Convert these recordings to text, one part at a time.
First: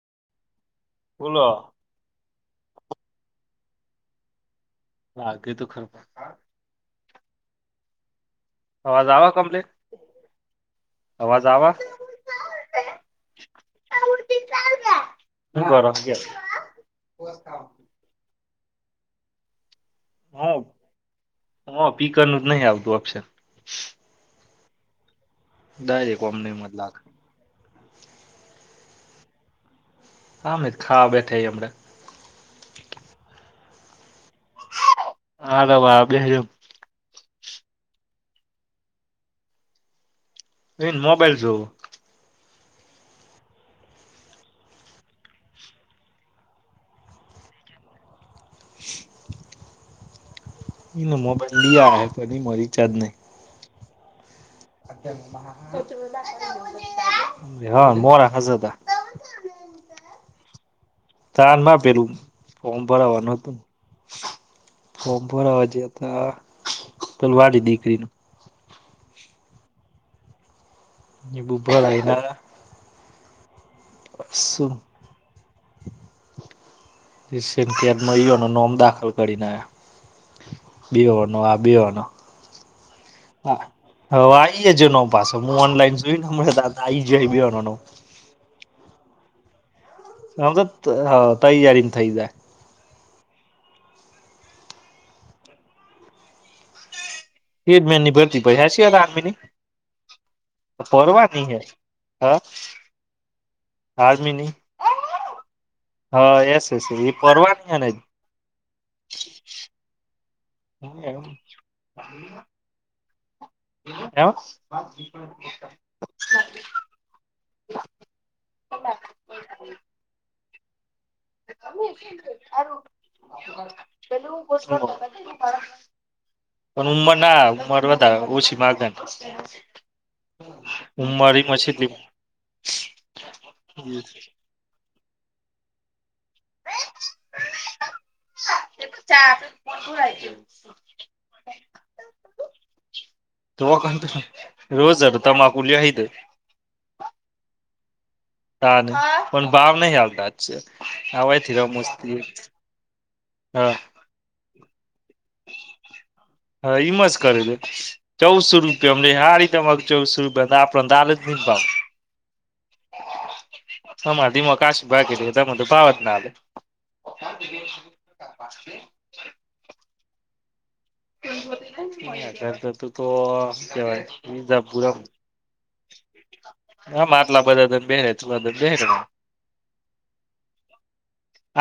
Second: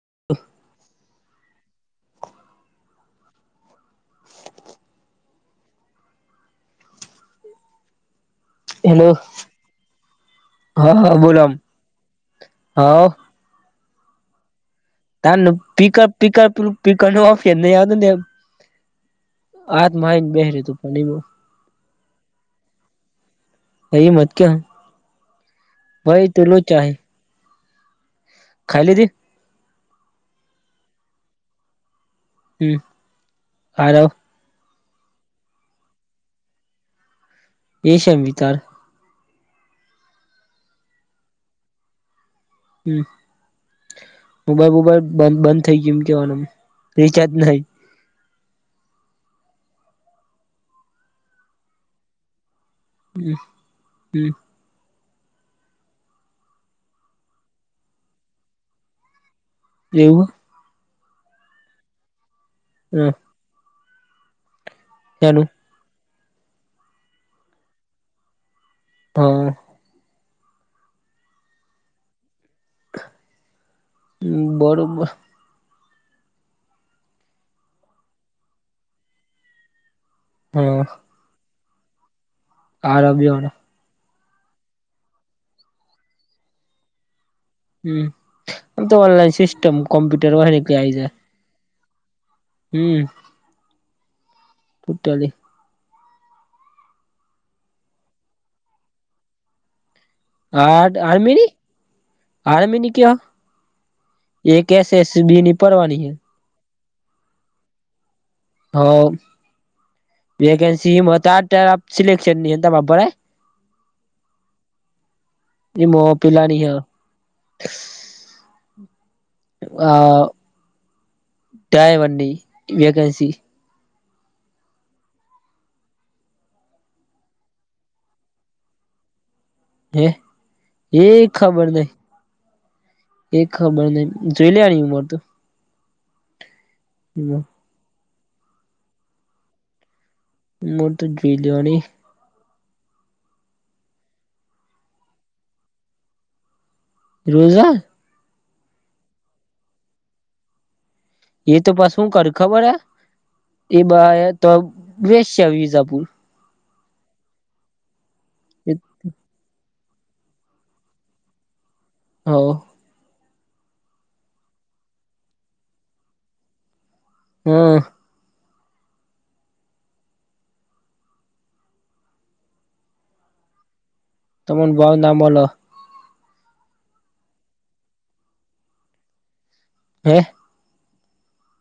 [unintelligible] બોલો. [inaudible] [unintelligible] અવાજ હેલો, આવે કમ્પ્લીટ હા હા અવાજ બોલો, આવે હા. ત શું કરો પ પીર પ ન ઓફિય ન આવ ને [unintelligible] આજ માયને બે ર તું પણ એ બ સ્પીકર ન જ નહીં આવતું ઓપ્શન. અહી મત ક્યા? ડાયરે ઓમ ન મત હે લાગ. ખાઈ લીધી? હમે ખા બેઠા હમડે. હમ, હાલો. હા બાબ આપજમ [unintelligible] એ છેમ વિતાર. એન મોબાઈલ જોવ. હમ, મોબાઈલ બોઈલ બ બંધ થઇ ગયુ એમ કેવાનું, રિચાર્જ નઈ. એ મોબાઈલી પણરી [unintelligible] રિચાર્જ નહીં. હમ. હા મોરાખ જ હતા. એેવું. તાનમાં પેલું. ફ્રોમ હ ભરવાનું હતું. [inaudible] ફ્રોમ એનું ભરવા જ્યાં હા પલવાડી નીકરીનું. હ. એ બુબરય ના. હમ બરોબર. ન કે નયો ન નોમ દાખલ કરીને. બે વાર નો બયોનો. હારબ્યોને. હવે આ આવી જજ ન પાસે હું ઓનલાઈન જોઈને મળ ત આ આવી જ. હમ. અંત ઓનલાઈન સિસ્ટમ કોમ્પ્યુટર હ હોય તો ને હ એટલે ત આઈ જાય જ થઈ જાય. હમ. પુટલી [unintelligible] હેરમેની ભરતી પ હ છેયાર આર્મીની. આ પરવાની આર્મીની હે હા આર્મીની ક્યાં? આર્મીની એક એસ એસ બીની પરવાની હૈ. હા એસ એ ફવાની ને. હા. વેકન્સી આ સિલેકસન નની ભરાય? એમાં પેલાની હે હ આ [unintelligible] [unintelligible] ું ડ્રાઈવરની વેકેન્સી પણ ઉમર ના ઉમર વધા ઓછી માગદ. હે એ ખબર છેટલી નઈ એ ખબર નહ જોઈ લે આ રીમોટ નોટ જ જોઈ લેવાની તો રોજ આ તમાકુ લી આવી દે રોજ આ હા ને પણ ભાવ નહી આલતા છે આવાયથી એ તો પછુ શું રમુસ્તી કર્યું ખબર હે હા એ બા તો વેશ વિઝાપુર હા ઈમાં જ કરે દે ચૌસો રૂપિયા અમને સ રીતે, ચૌસ બા આપંદા જ ન ભાવ. હ તમારે ધીમા કાશી ભાગી ર તમે તો ભાવ જ ના આવે, હમ પાછ તું તો કેવાય તમને બઉ નામ બોલો. હમ આટલા બધા તમ બેહેને તલાધમ બેહેને હે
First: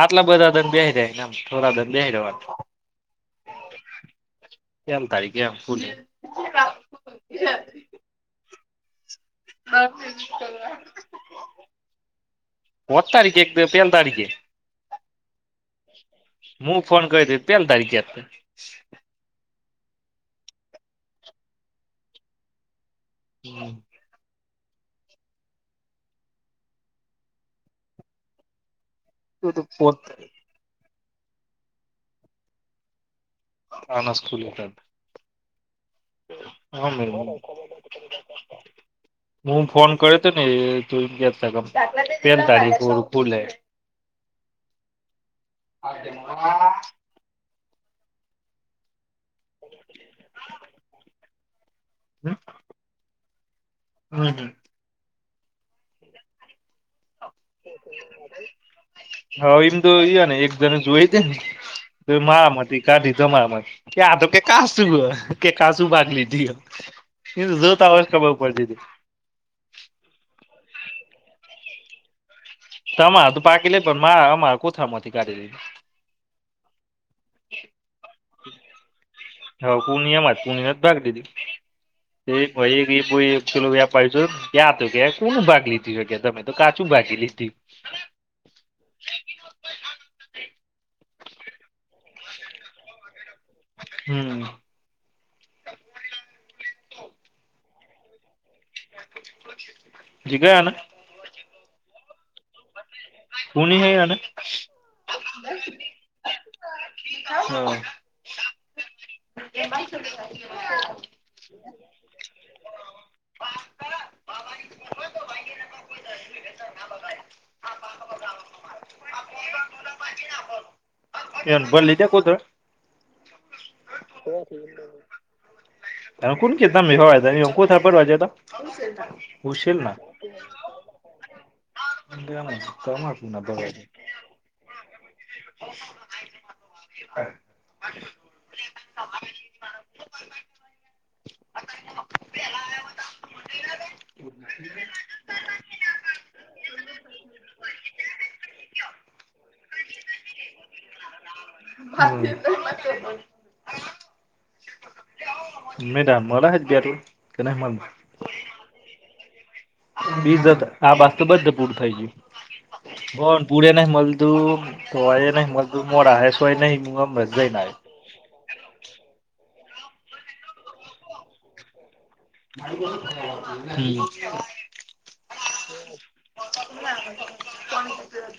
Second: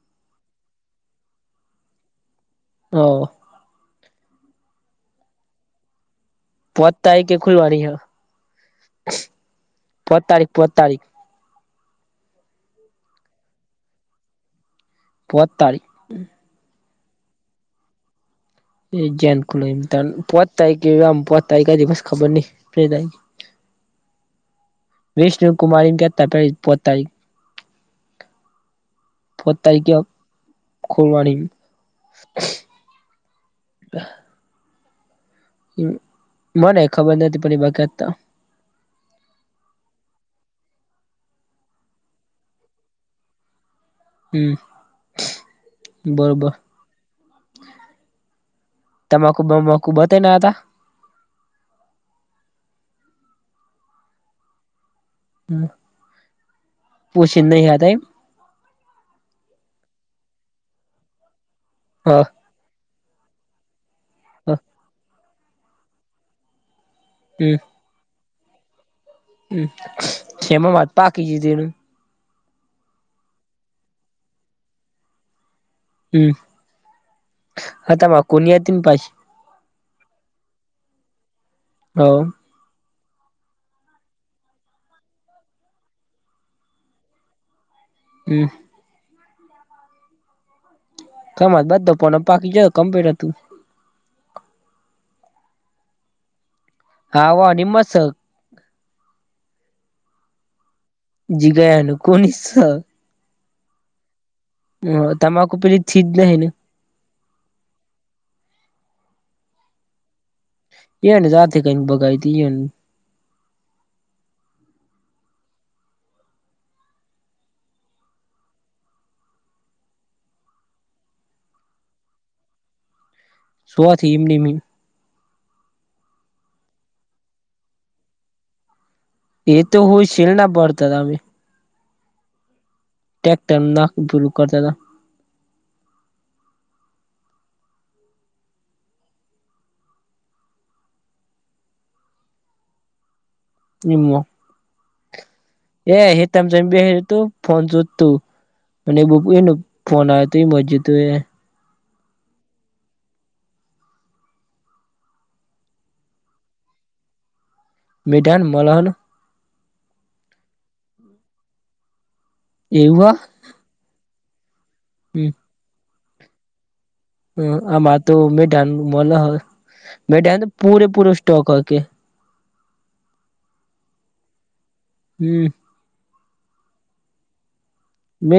આટલા બધા દંધ બે જાયને થોડા દંધ બે દેવાનું હ એમ તારીખે આમ ફૂલી પોતાાય કે ખુલવાની હ, પોદ તારીખ પોદ તારીખ. બત તારીખે એક પહેલ તારીખે. પો તારીખ હું ફોન ક પેલાલી તારીખે આપે એજ કો પોત થાય કે, આમ પોત થાય કઈ દિવસ ખબર નંાય હમ વિષ્ણુ કુમારી ક તે પો તારીખ. એ તો પો. [unintelligible] અ અ ખોવાડીન અન [unintelligible] અમ મને હમે ખબર નથી પણ એ [unintelligible] હું ફોન [unintelligible] હમ્મ બરોબર. તમાકુ બમાકૂ બધાના હતા? હમ્મ. [unintelligible] હમ્મ. હ એમ તો એને એક જને જોઈતી ને. હ ત મા મ હતી. કા દીધો મા માથી કે આતો કે હ કા સુુંવે કે કાજુ ભાગ લીધી. એ જોતા હોય ખબર. કર દીધી. એમાં વાત પાકી જીધી એનું. તમારે તો પાકી લે પણ મારા અમારે કોથળામાંથી કાઢેલી હમ્મ હતામાં કોની અતી ને પાસ હા પૂર્ણિયામાં જ પૂર્ણિયા જ ભાગ દીધી હ તે એ ભાઈએ થેલો વ્યાપાયો તો [unintelligible] કે કોનું ભાગ લીધું શકે તમે તો કાચું ભાગી લીધી. હમ્મ. તમા બધો પોનો પાકી જ કમ્પેટ હતું. હમ્મ. ખાવાની મસ જીગા આના જીગાનું કોની સ તું ની હ અને હમ્મ તમાકુ પેલી થીજ નય ને એ એને જાતે કરીને ભગાઈ તી એન [unintelligible] સુવાથી એમનેમ એમની તમે કોણ કી તમે સવારે જાયે કોથપડા ભરવાં જતાં એ તો હોય છેેલ ના ભરતાં તા અમે [inaudible] ટેક્ટર ના પ પેલુ કરતા તા [inaudible] નિમો એ હેટા જયને બેહેતો ફોન જોતું અને એ બો એનું ફોન આયો તો એમજ હતું એ [inaudible] મેદન મલહાનો બીજા તો આ બાજ તો બધે પૂરું થઈ ગયું એવું હ કોણ પુડે ન મલ તો તો એ નહી મજું મરા હે શો એ નહી હ આમાં તો મેઢા મોલા હોય, બેટ પૂરે પૂરો સ્ટોક કર કે, [inaudible] હમ [inaudible] મે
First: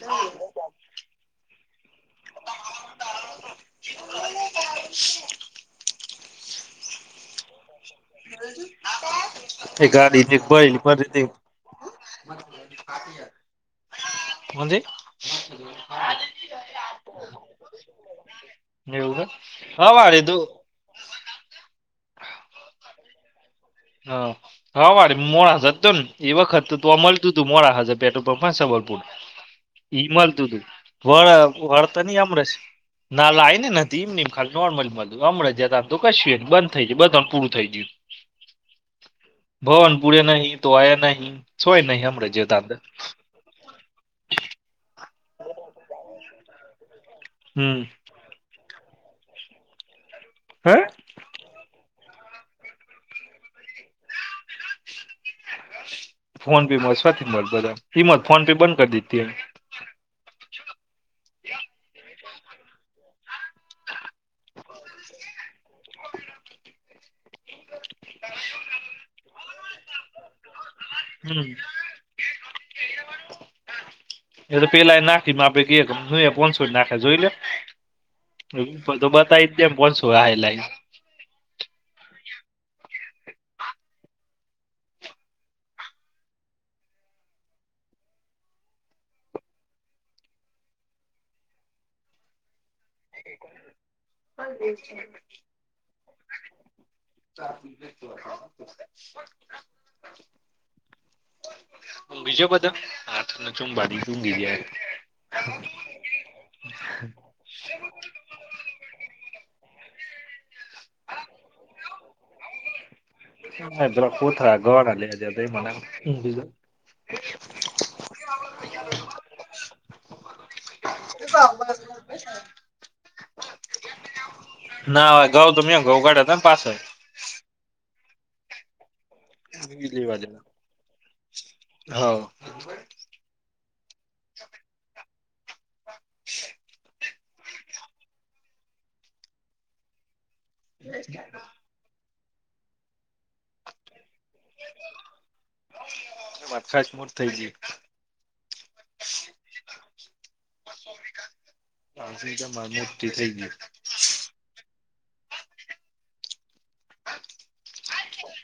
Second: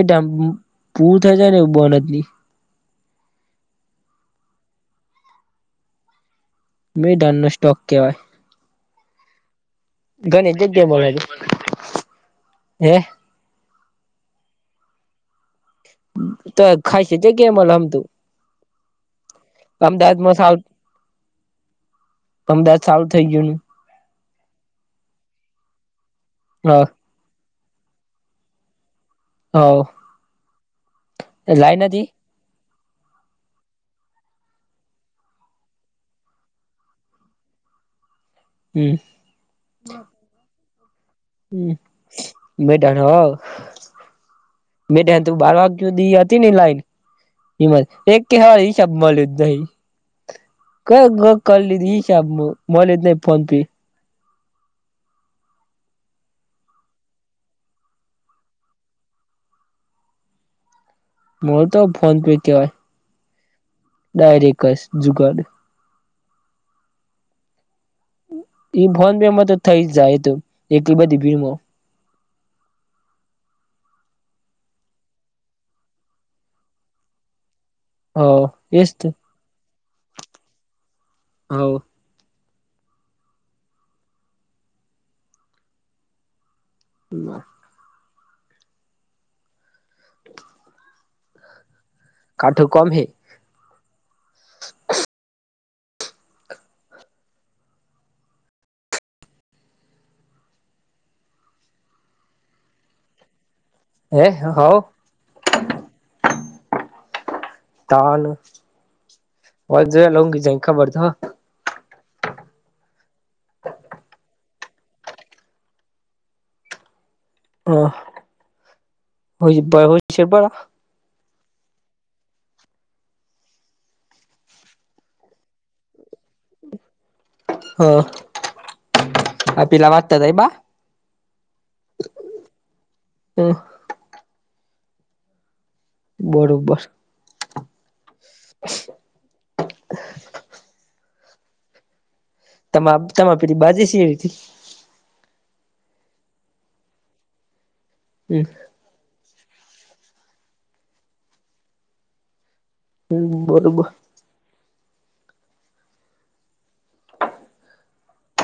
પૂર થ જાય ને બનતની. [inaudible] મેં ડેલ ને ટોકિ્યો એક ગાડી મલે ભીતે. છે હે કોજ તો ખાય છે, કે કેમલ આમ તું, એવું હવારે તો અમદાવાદમાં સા અમદાવાદ ચાલું થઈ ગયું ને, હ હા વારે મોડા સતતો ને એ વખત ને તો, મળતું તું. મરા હા જે પ બેટ પ્ર પરફરન્ છે, બોલપર હ હ એઈમાલતું તું વળ લાઈન વાળતા હતી નહ આમરેસ ના લ આવી ને નથી એમમ ખાલી નોર્મલ મળ હમણાં જ આમ તો કશુંને બંધ થઈ ગયું બધા પૂરું થઈ ગયું હમ ભવન પુડે નહી તો આયા ન હ મેઢક [inaudible] મેઢક ત બાર વાગ્ય દી હતી, ને લાઈન હમ હમજ એક કે હાઈ છબબલુધહી હે ક કર લીધી [unintelligible] મોલ જ ન ફોન પે ફોન પેમાંથી મળી બધા કિંમત ફોન પે બંધ કરી દીતી એમ માર તો ફોન પે કેવાય ડાયરેકસ જગાડ એ ભોન બેેમાં તો થઈ, જ જાય તો એટલી બધી હમ ભીમો એ તો પેલા નાખી, માપે કે પોસો નાખે જોઈ લે હ એ તો બતાવી દે કોન શું હ હવ હ અ કાઠોક [unintelligible] બીજો બધો ચુંબાની હે હવ [inaudible] [inaudible] ખાવાનું હોજે લગ જવ ખબર તો કોથળા [unintelligible] હો હોઈ દવો [unintelligible] છે બા [inaudible] ના આગુઉં તમે ઘઉં ગાઢ્યા હતા ને પાસળ હા આ પેલા માં લેવા દેના ટગરબા હવ હ [inaudible] બરોબર [inaudible] [inaudible] તમા તમે પેલી બાજી છે [inaudible] વાત ખાચ મોટ થઈ ગય હમમ [inaudible] [inaudible] માં મુક્તિ થઈ હમ ગઈ. બરોબર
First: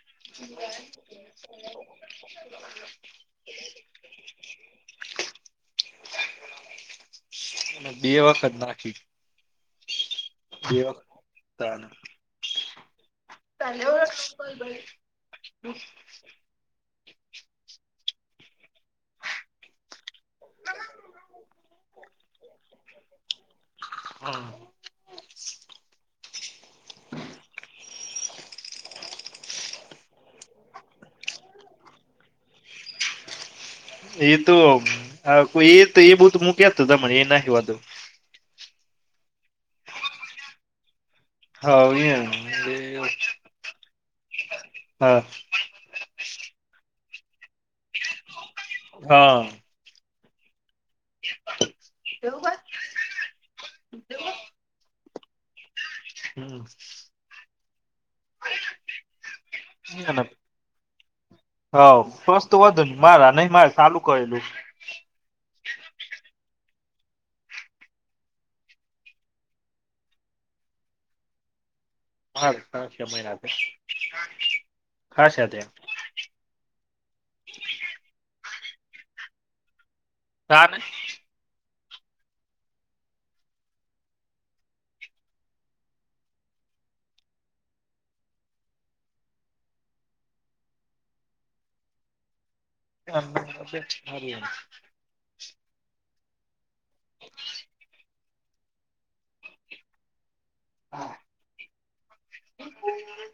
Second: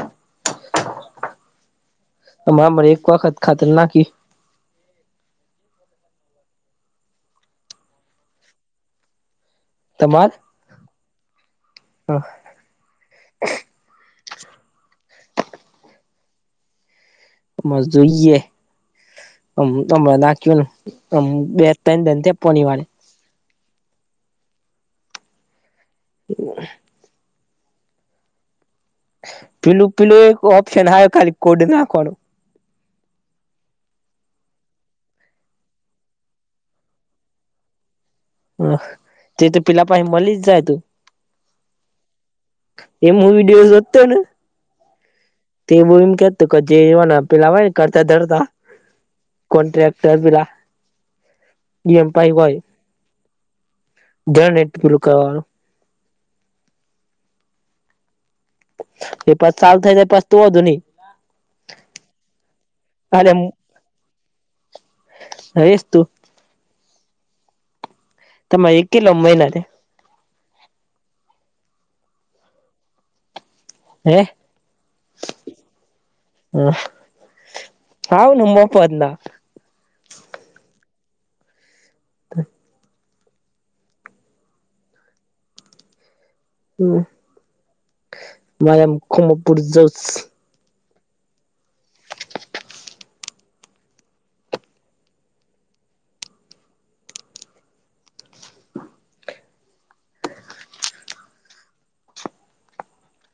[inaudible] તમામ એક વખત ખાતર નાખી અને બે વખત નાખી. તમારે એ વ તાન પેહલી વાર [unintelligible] મસ્ડ જોઈએ. અમને તો મના બે ટય [unintelligible] પોની વાડે હમમ [inaudible] પેલું પેલું એક ઓપ્શન આયો ખાલી કોડ નાખવાનું. એતો કોય એ તો એ બ તો મક્યા તો તને એ નાખવાધું. તે તો પેલા પાસે મળલી જ જાય તું હા એ એ એમ હું વિડીયો જોતો ને તે બન કત કજે અવ ના પેલા આવે ને કરતા ધરતા હા તરપીલા પી એમ પાય વાય કર હમમ [inaudible] હ થઈ જાય પાછ તો વાંધો નહી સસ્ત વાંધો નહ મારા નહી મારે ચાલું કરેલું હોયસ તું તમારે એક કિલો મહિના થી હં પાચ છ મહિના થયા હે ખાસા હ હાવ નબો પદના સાને થ હમમ મારે એમ ખમપુર જઉસ [inaudible] [inaudible] હા. બિલકુલ ની